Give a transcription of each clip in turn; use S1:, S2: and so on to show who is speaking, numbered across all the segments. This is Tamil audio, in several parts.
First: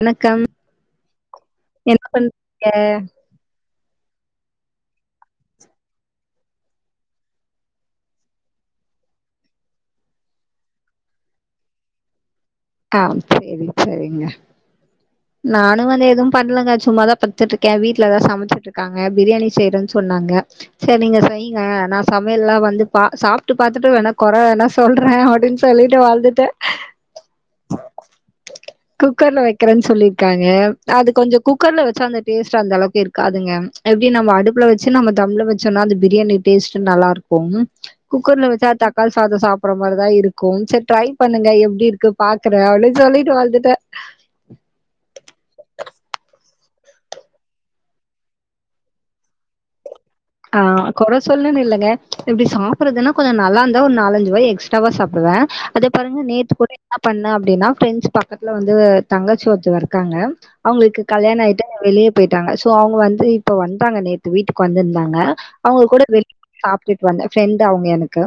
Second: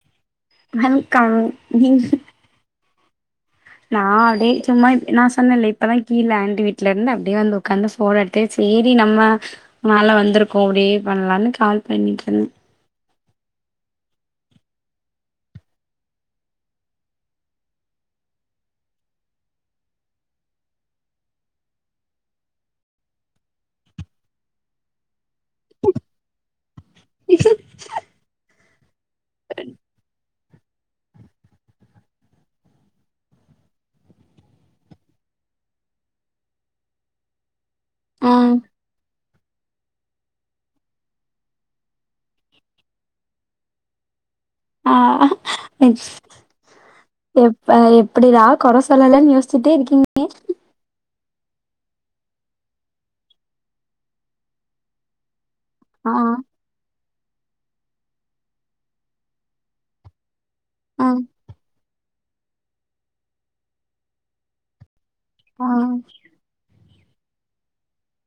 S1: வணக்கம்
S2: வணக்கம் நீ
S1: ங்க
S2: நா அப்டியே சும்மா இ நா சொன்னல்ல இப்பதா கீழ ஆண்டி வீட்ல இருந்து அப்டியே வந்து உட்காந்து ஃபோன் அடி ட்டு சேரி நம்ம மேல வந்துருக்கோ அப்டியே பண்லான்னு கால் பண்ணிட்டு இருந்த
S1: ஆ சேரி சேரிங்க நானு வந்து எதுவு பண்லங்க சும்மாதா படுத்துட்டு இருக்கே வீட்ல எல்லா சமச்சிட்டு இருக்காங்க பிரியாணி செய்றன்னு சொன்னாங்க சேரி நீங்க செய்ங்க நா சமயல்லா வந்து பா சாப்ட்டு பாத்துட்டு வேணா கொற வேணா சொல்ற அப்டின்னு சொல்ட்டு வந்துட்ட
S2: இச
S1: [unintelligible] குக்கர்ல வைக்கறன்னு சொல்லிருக்காங்க அது கொஞ்சோ குக்கர்ல வச்சா அந்த டேஸ்ட் அந்த அளவுக்கு இருக்காதுங்க எப்டி நம்ம அடுப்புல வச்சு நம்ம தம்ல வச்சோன்னா அந்த பிரியாணி டேஸ்ட் நல்லா இருக்கு
S2: ஆ
S1: குக்கர்ல வச்சா தக்காளி சாதம் சாப்பட்ற மாரிதா இருக்கு சேரி ட்ரை பண்ணுங்க எப்டி இருக்கு பாக்ற அப்டின்னு சொல்லிட்டு வந்துட்ட
S2: ஆ எப்ப எப்டிடா கொற சொல்லலானு யோசிச்சிட்டே இருக்கீங்
S1: ஆ கொற சொல்னுன்னு இல்லைங்க எப்டி சாப்புட்றதுன்னா கொஞ்சோ நல்லா இருந்தா ஒரு நாலஞ்சு வாய் எக்ஸ்ட்ராவா சாப்டுவ அதே
S2: ஆ
S1: பாருங்க நேத்து கூட என்ன பண்ண அப்டின்னா ஃப்ரெஞ்ச் பக்கத்துல வந்து தங்கச்சி ஒருத்தவ இருக்காங்க அவங்களுக்கு
S2: ஆ
S1: கல்யாண ஆயிட்டு வெளிய போயிட்டாங்க சோ அவங்க வந்து இப்ப வந்தாங்க நேத்து வீட்டுக்கு வந்துருந் ங்க
S2: ஆ
S1: அவுங்க கூட வெளி சாப்ட்டுட்டு வந்த ஃப்ரெண்டு அவுங்க எனக்கு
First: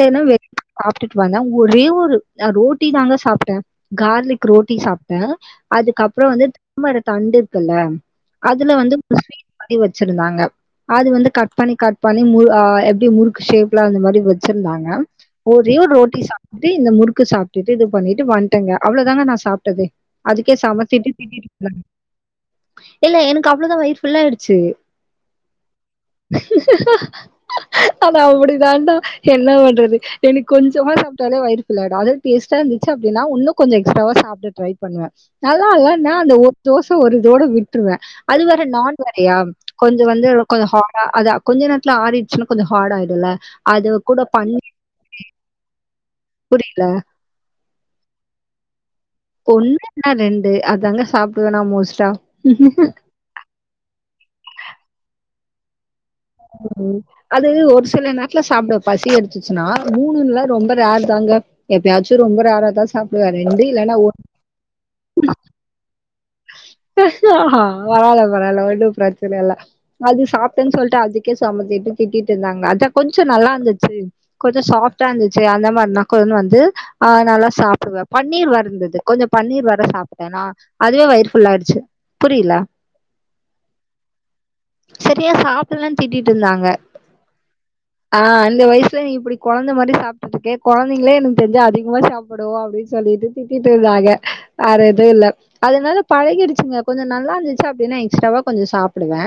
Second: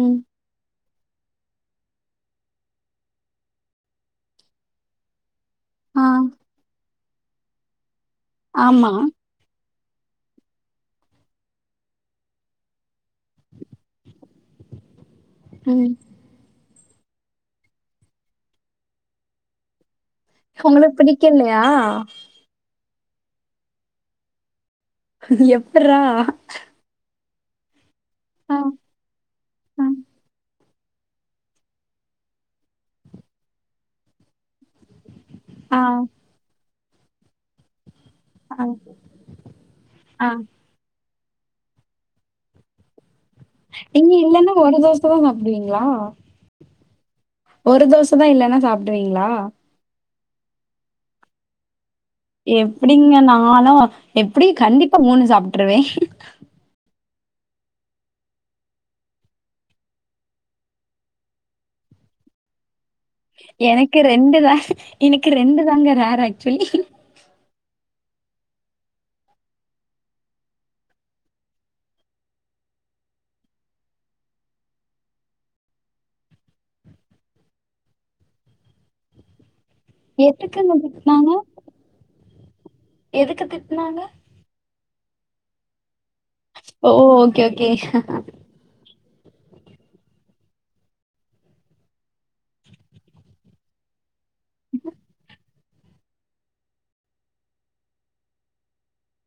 S2: ம்
S1: வே சாப்ட்டுட்டு வந்த ஒரே ஒரு அ ரோட்டி தாங்க சாப்ட கார்லிக் ரோட்டி சாப்ட
S2: ஆ
S1: அதுக்கப்றோ வந்து தாமர தண்டு இர்க்குல அதுல
S2: ஆமா
S1: வந்து [inaudible] மாரி வச்சிருந்தாங்க அது வந்து கட் பண்ணி கட் பண்ணி முறு ஆ எப்டி முறுக்கு ஷேப்ல அந்த மாரி வச்சிருந்தாங்க ஒரே ஒரு
S2: ம்
S1: ரோட்டி சாப்பிட் இந்த முறுக்கு சாப்ட்டுட்டு இது பண்ணிட்டு வன்ட்டங்க அவ்வளோதாங்க நா சாப்ட்டது அதுக்கே
S2: உங்களுக்கு
S1: செமதிட்டு
S2: பிடிக்கலையா
S1: திட்டிட்டுருந்தாங்க இல்ல எனக்கு அவ்ளோதா வயிற் ஃபுல்லா ஆயிருச்சு
S2: எப்புரா
S1: அது அப்டி
S2: ஆ
S1: தான்ண்டா என்ன
S2: ஆ
S1: பண்றது எனக் கொஞ்சமா சாப்ட்டலே வயிறு ஃபுல் ஆயிடு அதது டேஸ்ட்டா இருந்துச்சு அப்டின்னா உன்னோ கொஞ்சோ எக்ஸ்ட்வா சாப்டுட்டு ட்ரை பண்ணுவே
S2: ஆ
S1: நல்லால்லனா அந்த ஒரு தோச ஒரு இதோட விட்டுருவே அது
S2: ஆ
S1: வேற நான் வேறைய கொஞ்சோ வந்து
S2: ஆ
S1: ஹாட அது கொஞ்ச நேரத்து ஆறிச்சுன்னா கொஞ்சோ ஹாட ஆய்டுல்ல
S2: நீங்க இல்லன்னா ஒரு தோச தா சாப்டுவிங்களா
S1: புரியில
S2: ஒரு தோச தா இல்லைன்னா சாப்டுவீங்களா
S1: ஒன்னு இல்னா ரெண்டு அதங்க சாப்டுவ நா மோஸ்ட்டா
S2: எப்டிங்க நாளா எப்டி கண்டிப்பா மூணு சாப்ட்டுருவே
S1: ம் ம் அது ஒரு சில நேர்த்ல சாப்டுவ பசி எடுத்துச்சுனா மூணுல ரொம்ப ரேர் தாங்க எப்பயாச்சு ரொம்ப ரேராதா சாப்
S2: எனக்கே ரெண்டு தா எனக்கு ரெண்டுதாங்க ரேர் ஆக்சுவலி
S1: பரவால பரவால ஒன்னு ப்ரச்சன இல்ல அது சாப்ட்ட சொல்ட்டு அதுக்கே செமத்திட்டு திட்டிட்டுருந்தாங்க அதா கொஞ்சோ நல்லாருந்துச்சு கொஞ்சோ சாஃட்டா இருந்துச்சு அந்த மாரினா [unintelligible] வந்து ஆ நல்லா சாப்டுவ பன்னீர் வேறந்துது கொஞ்சோ பன்னீர் வேற சாப்
S2: எதுக்குங்க திட்னாங்க
S1: [unintelligible] புரியில
S2: எதுக்கு திட்னாங்க
S1: செரியா சாப்புலனு திட்டிட்ருந்தாங்க
S2: ஓ ஓகே ஓகே
S1: ஆ இந்த வயசுல நீ இப்டி கொழந்த மாரி சாப்ட்ருக்கே கொழந்தங்களே எனக்கு தெஞ்சு அதிகமா சாப்டு அப்டினு சொல்ட்டு திட்டிட்ருந்தாக வேற எது இல்ல அதுனால பழகிடுச்சுங்க கொஞ்சோ நல்லாருந்துச்சு அப்டினா எக்ஸ்ட்ராவா கொஞ்சோ சாப்புடுவ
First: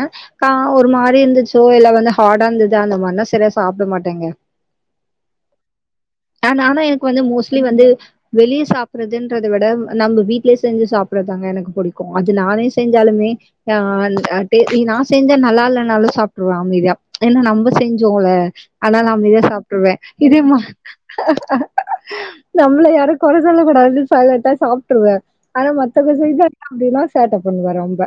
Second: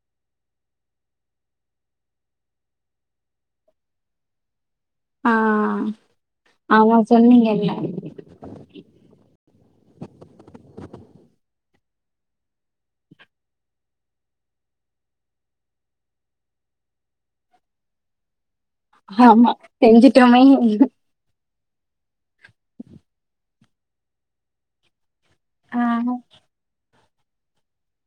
S1: கா ஒரு மாரி இருந்துச்சு இல்ல வந்து ஹாடா இருந்துது அந்த மாரினா சரியா சாப்ட மாட்டேங்க
S2: ஆ
S1: ஆ நான
S2: ஆமா
S1: எனக்கு வந்து மோஸ்லி
S2: சொன்னீங்கல்ல
S1: வந்து வெளிய சாப்பறதுன்றது விட நம்ப வீட்லயே செஞ்சு சாப் புறதாங்க எனக்கு புடிக்கு அது நானே செஞ்சாலுமே ஆ அந்த டே இது நா செஞ்சா நல்லா இல்லனாலு சாப்ட்ருவ அமைதியா ஏனா நம்ப செஞ்சோல அதுனால நா அமைதியா
S2: ஆமா
S1: சாப்ட்ருவே இதே
S2: செஞ்சுட்டோமே
S1: மா நம்மள யாரு கொறசொல்ல கூடாதுனு சைலன்டா சாப்ட்ருவ ஆனா
S2: ஆ
S1: மத் தவங்க [inaudible] அப்டினா சேட்டப் பண்ணுவே ரொம்ப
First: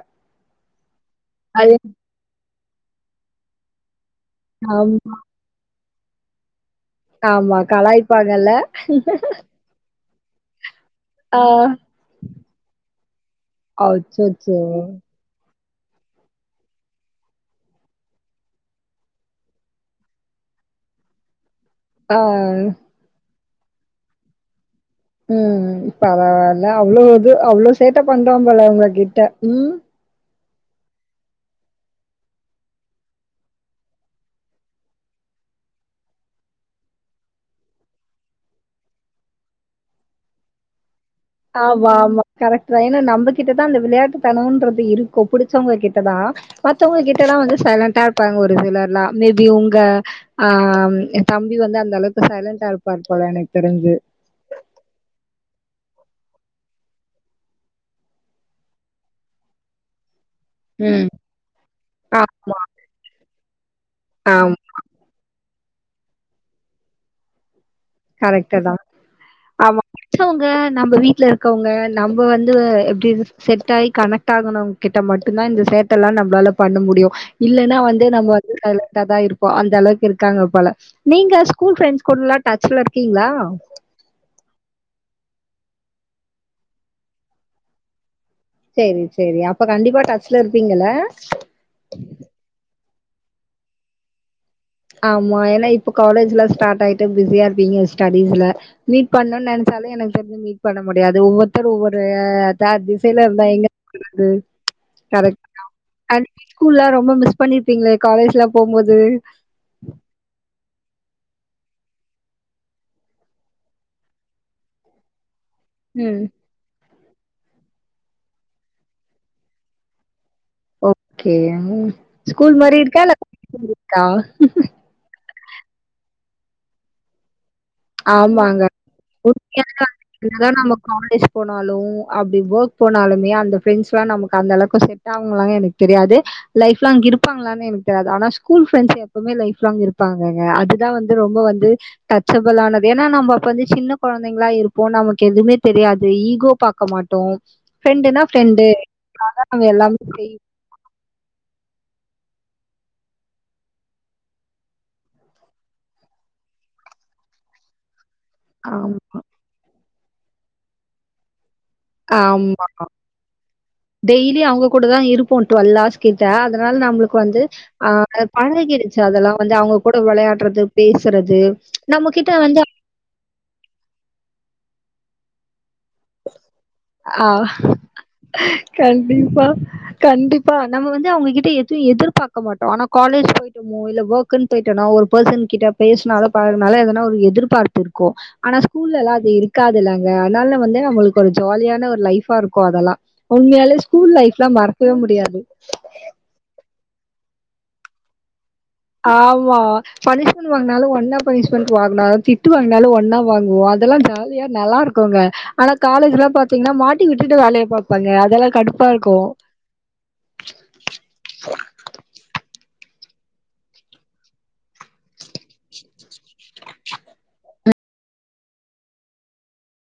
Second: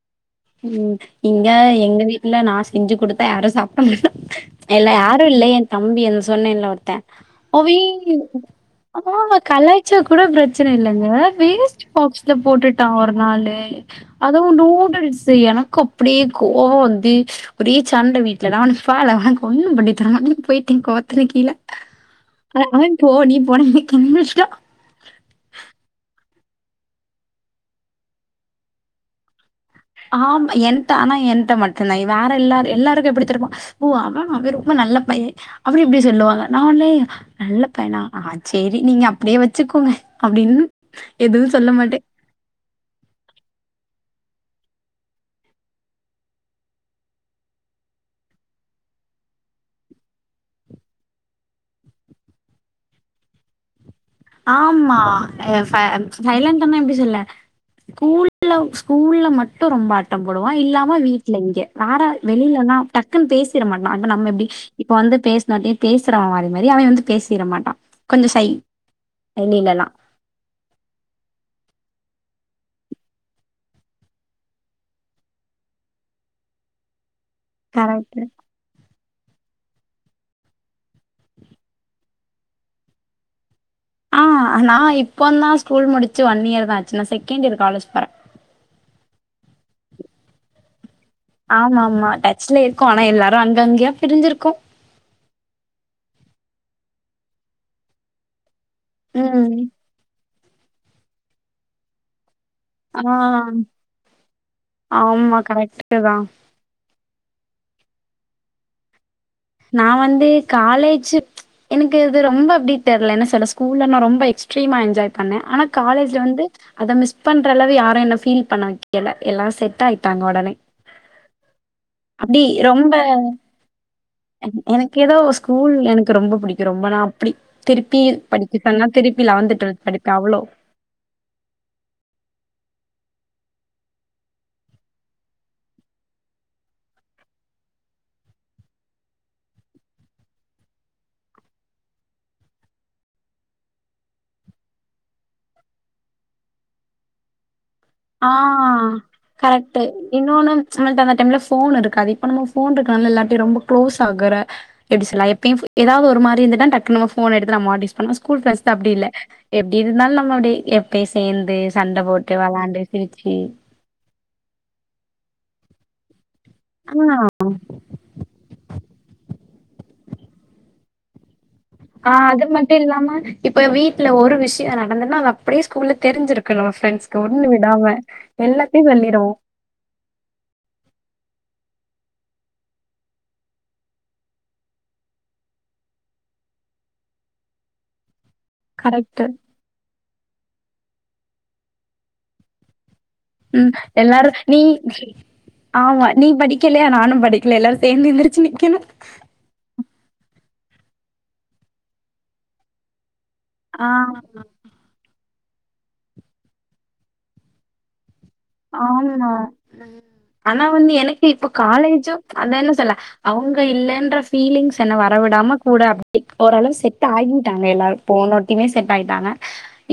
S2: ம் இங்க
S1: அது
S2: எங்க வீட்ல நா செஞ்சு குடுத்தா யாரு சாப்ட மாட்ட எல்ல
S1: ஆமா
S2: யாரு இல்ல என் தம்பி அதே சொன்னேல்ல ஒருத்த
S1: ஆமா
S2: அவி
S1: கலாய்ப்பாங்கல்ல.
S2: ஆ கலாய்க் ச்ச கூட ப்ரச்சன இல்லங்க
S1: ஆ
S2: வேஸ்ட் பாக்ஸ்ல போட்டுட்டா ஒரு நாளு அதுவு
S1: அச்சச்சோ!
S2: நூடுல்ஸ் எனக்கு அப்டியே கோவ வந்து ஒரே சண்ட வீட்ல நா உன்னே போல ஒன்னும் பண்ணி தர மாட்டே போயிட்டே கோவத்துல கீழ
S1: ஆ
S2: அ அவன் போ நீ போனான்னே [unintelligible]
S1: ம் ம் பரவால்ல அவ்ளோ இது அவ்ளோ சேட்ட பண்றா போல உங்ககிட்ட ம்
S2: ஆமா எண்ட ஆனா என்ட்ட மட்டும்தா வேற எல்லா எல்லாருக்கு எப்டிதெரிமா ஓ அதானா அங்கருக்கும்போ நல்ல பைய அப்டி இப்டி சொல்லுவாங்க நா உடனே நல்ல பையனா ஆ சேரி நீங்க அப்டியே வச்சுக்கோங்க அப்டின்னு எதுவும் சொல்ல
S1: ஆமா
S2: மாட்டே.
S1: ஆமா கரெக்ட்டு தா ஏனா நம்ம கிட்டதா அந்த விளையாட்டுத்தனம்ன்றது இருக்கும் புடிச்சவங்க கிட்டதா மத்தவங்க கிட்டலா வந்து சைலண்டா இருப்பாங்க ஒரு சிலர்லா மேபி உங்க ஆ எய தம்பி வந்து அந்த அளவுக்கு சைலண்டா இருப்பாரு போல எனக்கு தெரிஞ்சு
S2: ஆமா ஆ ச சைலண்ட்ன்னா எப்டி சொல்ல ஸ்கூல்ல ஸ்கூல்ல மட்டு ரொம்ப அட் ட்ம் போடுவா இல்லாம
S1: ம்.
S2: வீட்ல இங்க நாடார்
S1: ஆமா,
S2: வெளிலலா டக்குனு பேசிற மாட்டா இப்ப நம்ம எப்டி
S1: ஆமா.
S2: இப்ப வந்து பேசணோன்ட்டே பேசிடாமாரி மாரி அவ வந்து பேசிற மாட்டா
S1: கரெக்ட்டு தா
S2: வெளில்லா
S1: த்தவங்க நம்ப வீட்ல இருக்கவங்க நம்ப வந்து அ எப்டி செட் ஆயி கனெக்ட் ணும் கிட்ட மட்டுதா இந்த சேட்டலா நம்ளால பண்ண முடியு இல்லனா வந்து
S2: கரெக்ட்டு.
S1: நம்ம வந்து கல கதா இருப்பா அந்த அளவுக்கு இருக்காங்க போல நீங்க ஸ்கூல் ஃப்ண்ட்ஸ் கூடலா டச் ல இருக்கீங்களா
S2: ஆ நா இப்போ தா ஸ்கூல் முடிச்சு ஒன் இயர் தா ஆச்சு நா செகண்ட் இயர் காலேஜ் போற
S1: செரி சேரி அப்ப கண்டிப்பா டச்ல இருப்பீங்கள
S2: ஆமாமா டச்ல இருக்கோ ஆனா எல்லாரு அங்க அங்கயா பிரிஞ்சிருக்கோ
S1: ஆமா ஏனா இப்ப காலேஜ்லா ஸ்டார்ட் ஆய்ட்டு பிஸியா இருப்பீங்க ஸ்டிஸ்ல்ல மீட் பண்ணு
S2: ம்.
S1: நெனச்சாலே எனக்கு சந்து மீட் பண்ண முடியாது ஒவ்வொருத்தரும் ஒவ்வொரு தா
S2: ஆ
S1: திசையில இருந்தா எங்க
S2: ஆமா கரெக்ட்டு தான்.
S1: [unintelligible] ஸ்கூல்ல ரொம்ப மிஸ் பண்ணிருப்பீங்களே காலேஜ்லா போம்போது
S2: நா வந்து காலேஜூ எனக்கு இது ரொம்ப அப்டி தெர்ல என்ன சொல்ல ஸ்கூல நா ரொம்ப எக்ஸ்ட்ரீமாக என்ஜாய் பண்ண ஆனா
S1: ம்
S2: காலேஜ்ல வந்து அத மிஸ் பண்ற அளவு யாரு என்ன ஃபீல் பண்ண வெக்கல எல்லா செட் ஆயிட்டாங்க உடனே
S1: ஓகே ஸ்கூல் மாரி
S2: ரொம்ப
S1: இருக்கா இல்ல கா [unintelligible] மாரி இருக்கா
S2: கெதோ ஸ்கூல் எனக்கு ரொம்ப புடிக்கு ரொம்ப நா அப்டி திருப்பி படிக்க
S1: ஆமாங்க.
S2: சொன்னா திருப்பி லெவன்த் டுவல்த்
S1: ஏன்னா
S2: படிப்ப அவளோ
S1: என்னதான் நம்ம காலேஜ் போனாலு அப்டி ஒர்க் போனாலுமே அந்த ஃப்ரெண்ட்ஸ்லா நமக் அந்த அளவுக்கு செட் ஆகுங்களான்னு எனக்கு தெரியாது லைஃப்லாங் இருப்பாங்களான்னு எனக்கு தெரியாது ஆனா ஸ்கூல் ஃப்ரெண்ட்ஸ் எப்பவுமே லைஃப்லாங் இருப்பாங்கங்க அதுதா வந்து ரொம்ப வந்து டச் சப் பலானது ஏனா நம்போ அப்ப வந்து சின்ன குழந்தைங்களா இருப்போ நமக்கு எதுவுமே தெரியாது ஈகோ பாக்க மாட்டோ ஃப்ரெண்டுனா
S2: ஆ
S1: ஃப்ரெண்டு அத ந எல்லாமே செய்
S2: நம்மல்ட அந்த டைம்ல போன் இருக்காது இப்பலா போன் இருக்கிறனால எல்லாிட்டையு ஆரொம்ப குளோஸ் ஆகுற எப்டி சொல்லா எப்பயு ஏதாவது ஒருமாரி இருந்துனா டக்குன்னு போன் எடுத்து நா மாடிச் ஆனா ஸ்கூல் ஃப்ரெண்ட்ஸ்ட அப்டி
S1: ஆம்
S2: இல்ல எப்டி இருந்தாலு நம்ம அப்டி எப்பயு சேர்ந்து சண்ட போட்டு
S1: ஆமா.
S2: வெளாண்டு [unintelligible]
S1: டெய்லி அவங்க கூட தா இருப்போ டுவல் ஹவர்ஸ் கிட்ட அதனால நம்மளுக்கு
S2: ஆ
S1: வந்து ஆ அ பழகிருச்சு அதெல்லா வந்து அவங்க கூட வெளயாடுறது பேசுறது
S2: ஆ
S1: நம்மகிட்ட
S2: அது
S1: வந்து
S2: மட்டு இல்லாம இப்ப வீட்டுல ஒரு விஷய நடந்தன்னா அது அப்டியே ஸ்கூல்ல தெரிஞ்சிருக்கு பிரண்ட்ஸ்க்கு
S1: ஆ
S2: ஒன்னு விடாம எல்லாத்தையு பண்ணிடுவோ
S1: [unintelligible] கண்டிப்பா நம்ம வந்து அவங்ககிட்ட எது எது எதிர்பார்க்க மாட்டோ ஆனா காலேஜ் போயிட் ஓ இல்ல ஓர்கன்னு போயிட்டனா ஒரு பெர்சன் கிட்ட பேசுனாலோ பழகுனாலோ எதனா ஒரு எதிர்பார்ப்பு இருக்கு ஆனா ஸ்கூல்லலா
S2: கரெக்ட்டு
S1: அது இருக்காது இல்லங்க அதனால வந்து அவங்களுக்கு ஒரு ஜாலியான ஒரு லைஃபா இருக்கு அதெல்லா
S2: ம்
S1: உண்மையாலே ஸ்கூல்
S2: எல்லாரு
S1: லைப்லா
S2: நீ
S1: மறக்கவே முடியாது
S2: ஆமா நீ படி க்கலையா நானும் படிக்கல எல்லாரு சேர்ந்து எந்திரிச்சி நிக்கணு
S1: ஆமா பனிஷ்மெண்ட் வாங்குனாலும் ஒன்னா பனிஷ்மெண்ட் வாங்குனு திட்டு வாங்குனாலும் ஒண்ணா வாங்குவோ
S2: ஆ
S1: அதெல்லா ஜாலியா நல்லா இருக் குங்க ஆனா காலேஜ்லல பாத்தீங்கன்னா மாட்டி விட்டுட்டு வேலய பாப்பாங்க அதெல்லா
S2: ஆமா ஆனா வந்து எனக்கு இப்ப காலேஜும் அத என்ன சொல்ல அவுங்க இல்லன்ற ஃபீலிங்ஸ் என்ன வரவிடாம கூட அப்படி ஓரளவு செட் ஆகிட்டாங் அங்க எல்லாரும் போனோவாட்டியுமே செட் ஆயிட்டாங்க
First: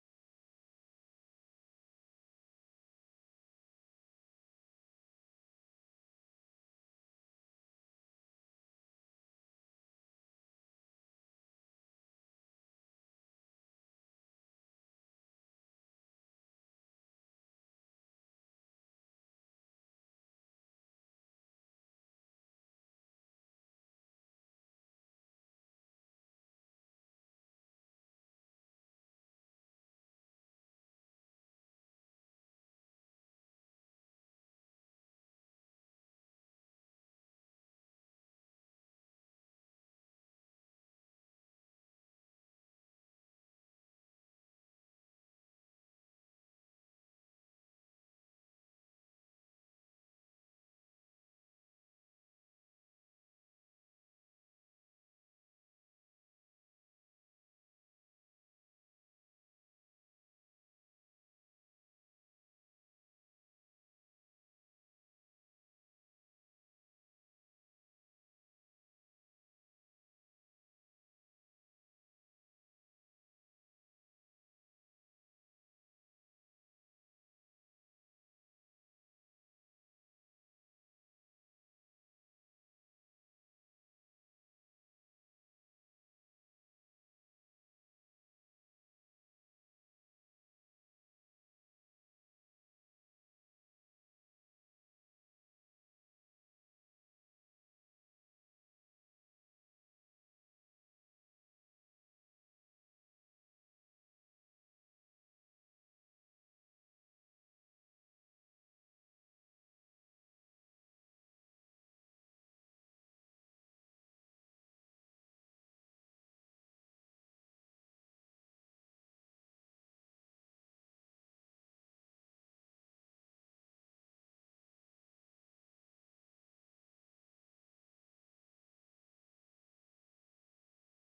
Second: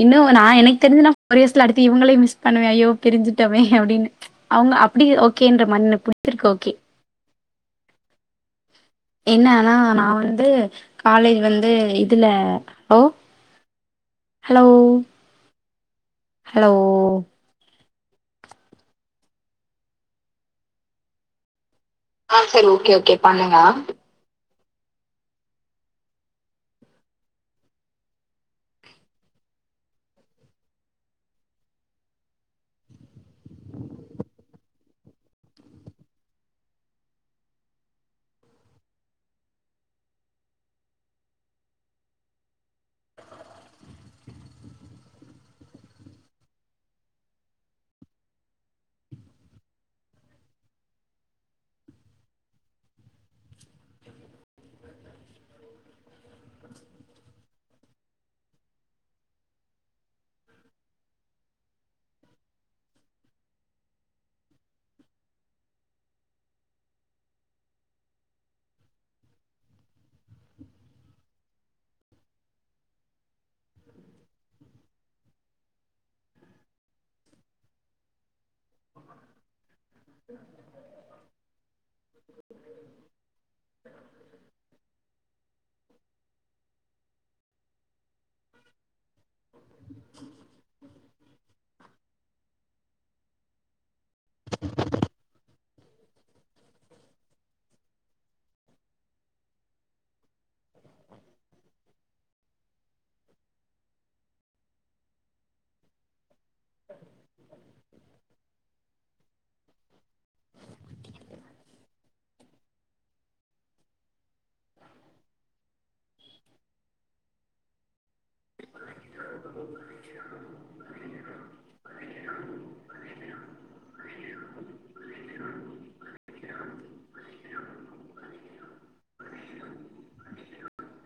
S2: இன்னு நா எனக்கு தெரிஞ்சு நா ஃபோர் இயர்ஸ்ல அடுத்து இவுங்களயு மிஸ் பண்ணுவ ஐயோ பிரிஞ் சிட்டோமே அப்டின்னு அவுங்க அப்டி ஓகேன்ற மண் புடிச்சிருக்கு ஓகே என்னன்னா நா வந்து காலேஜ் வந்து இதுல ஓ ஹலோ ஹலோ ஆ சேரி ஓகே ஓகே பண்ணுங்க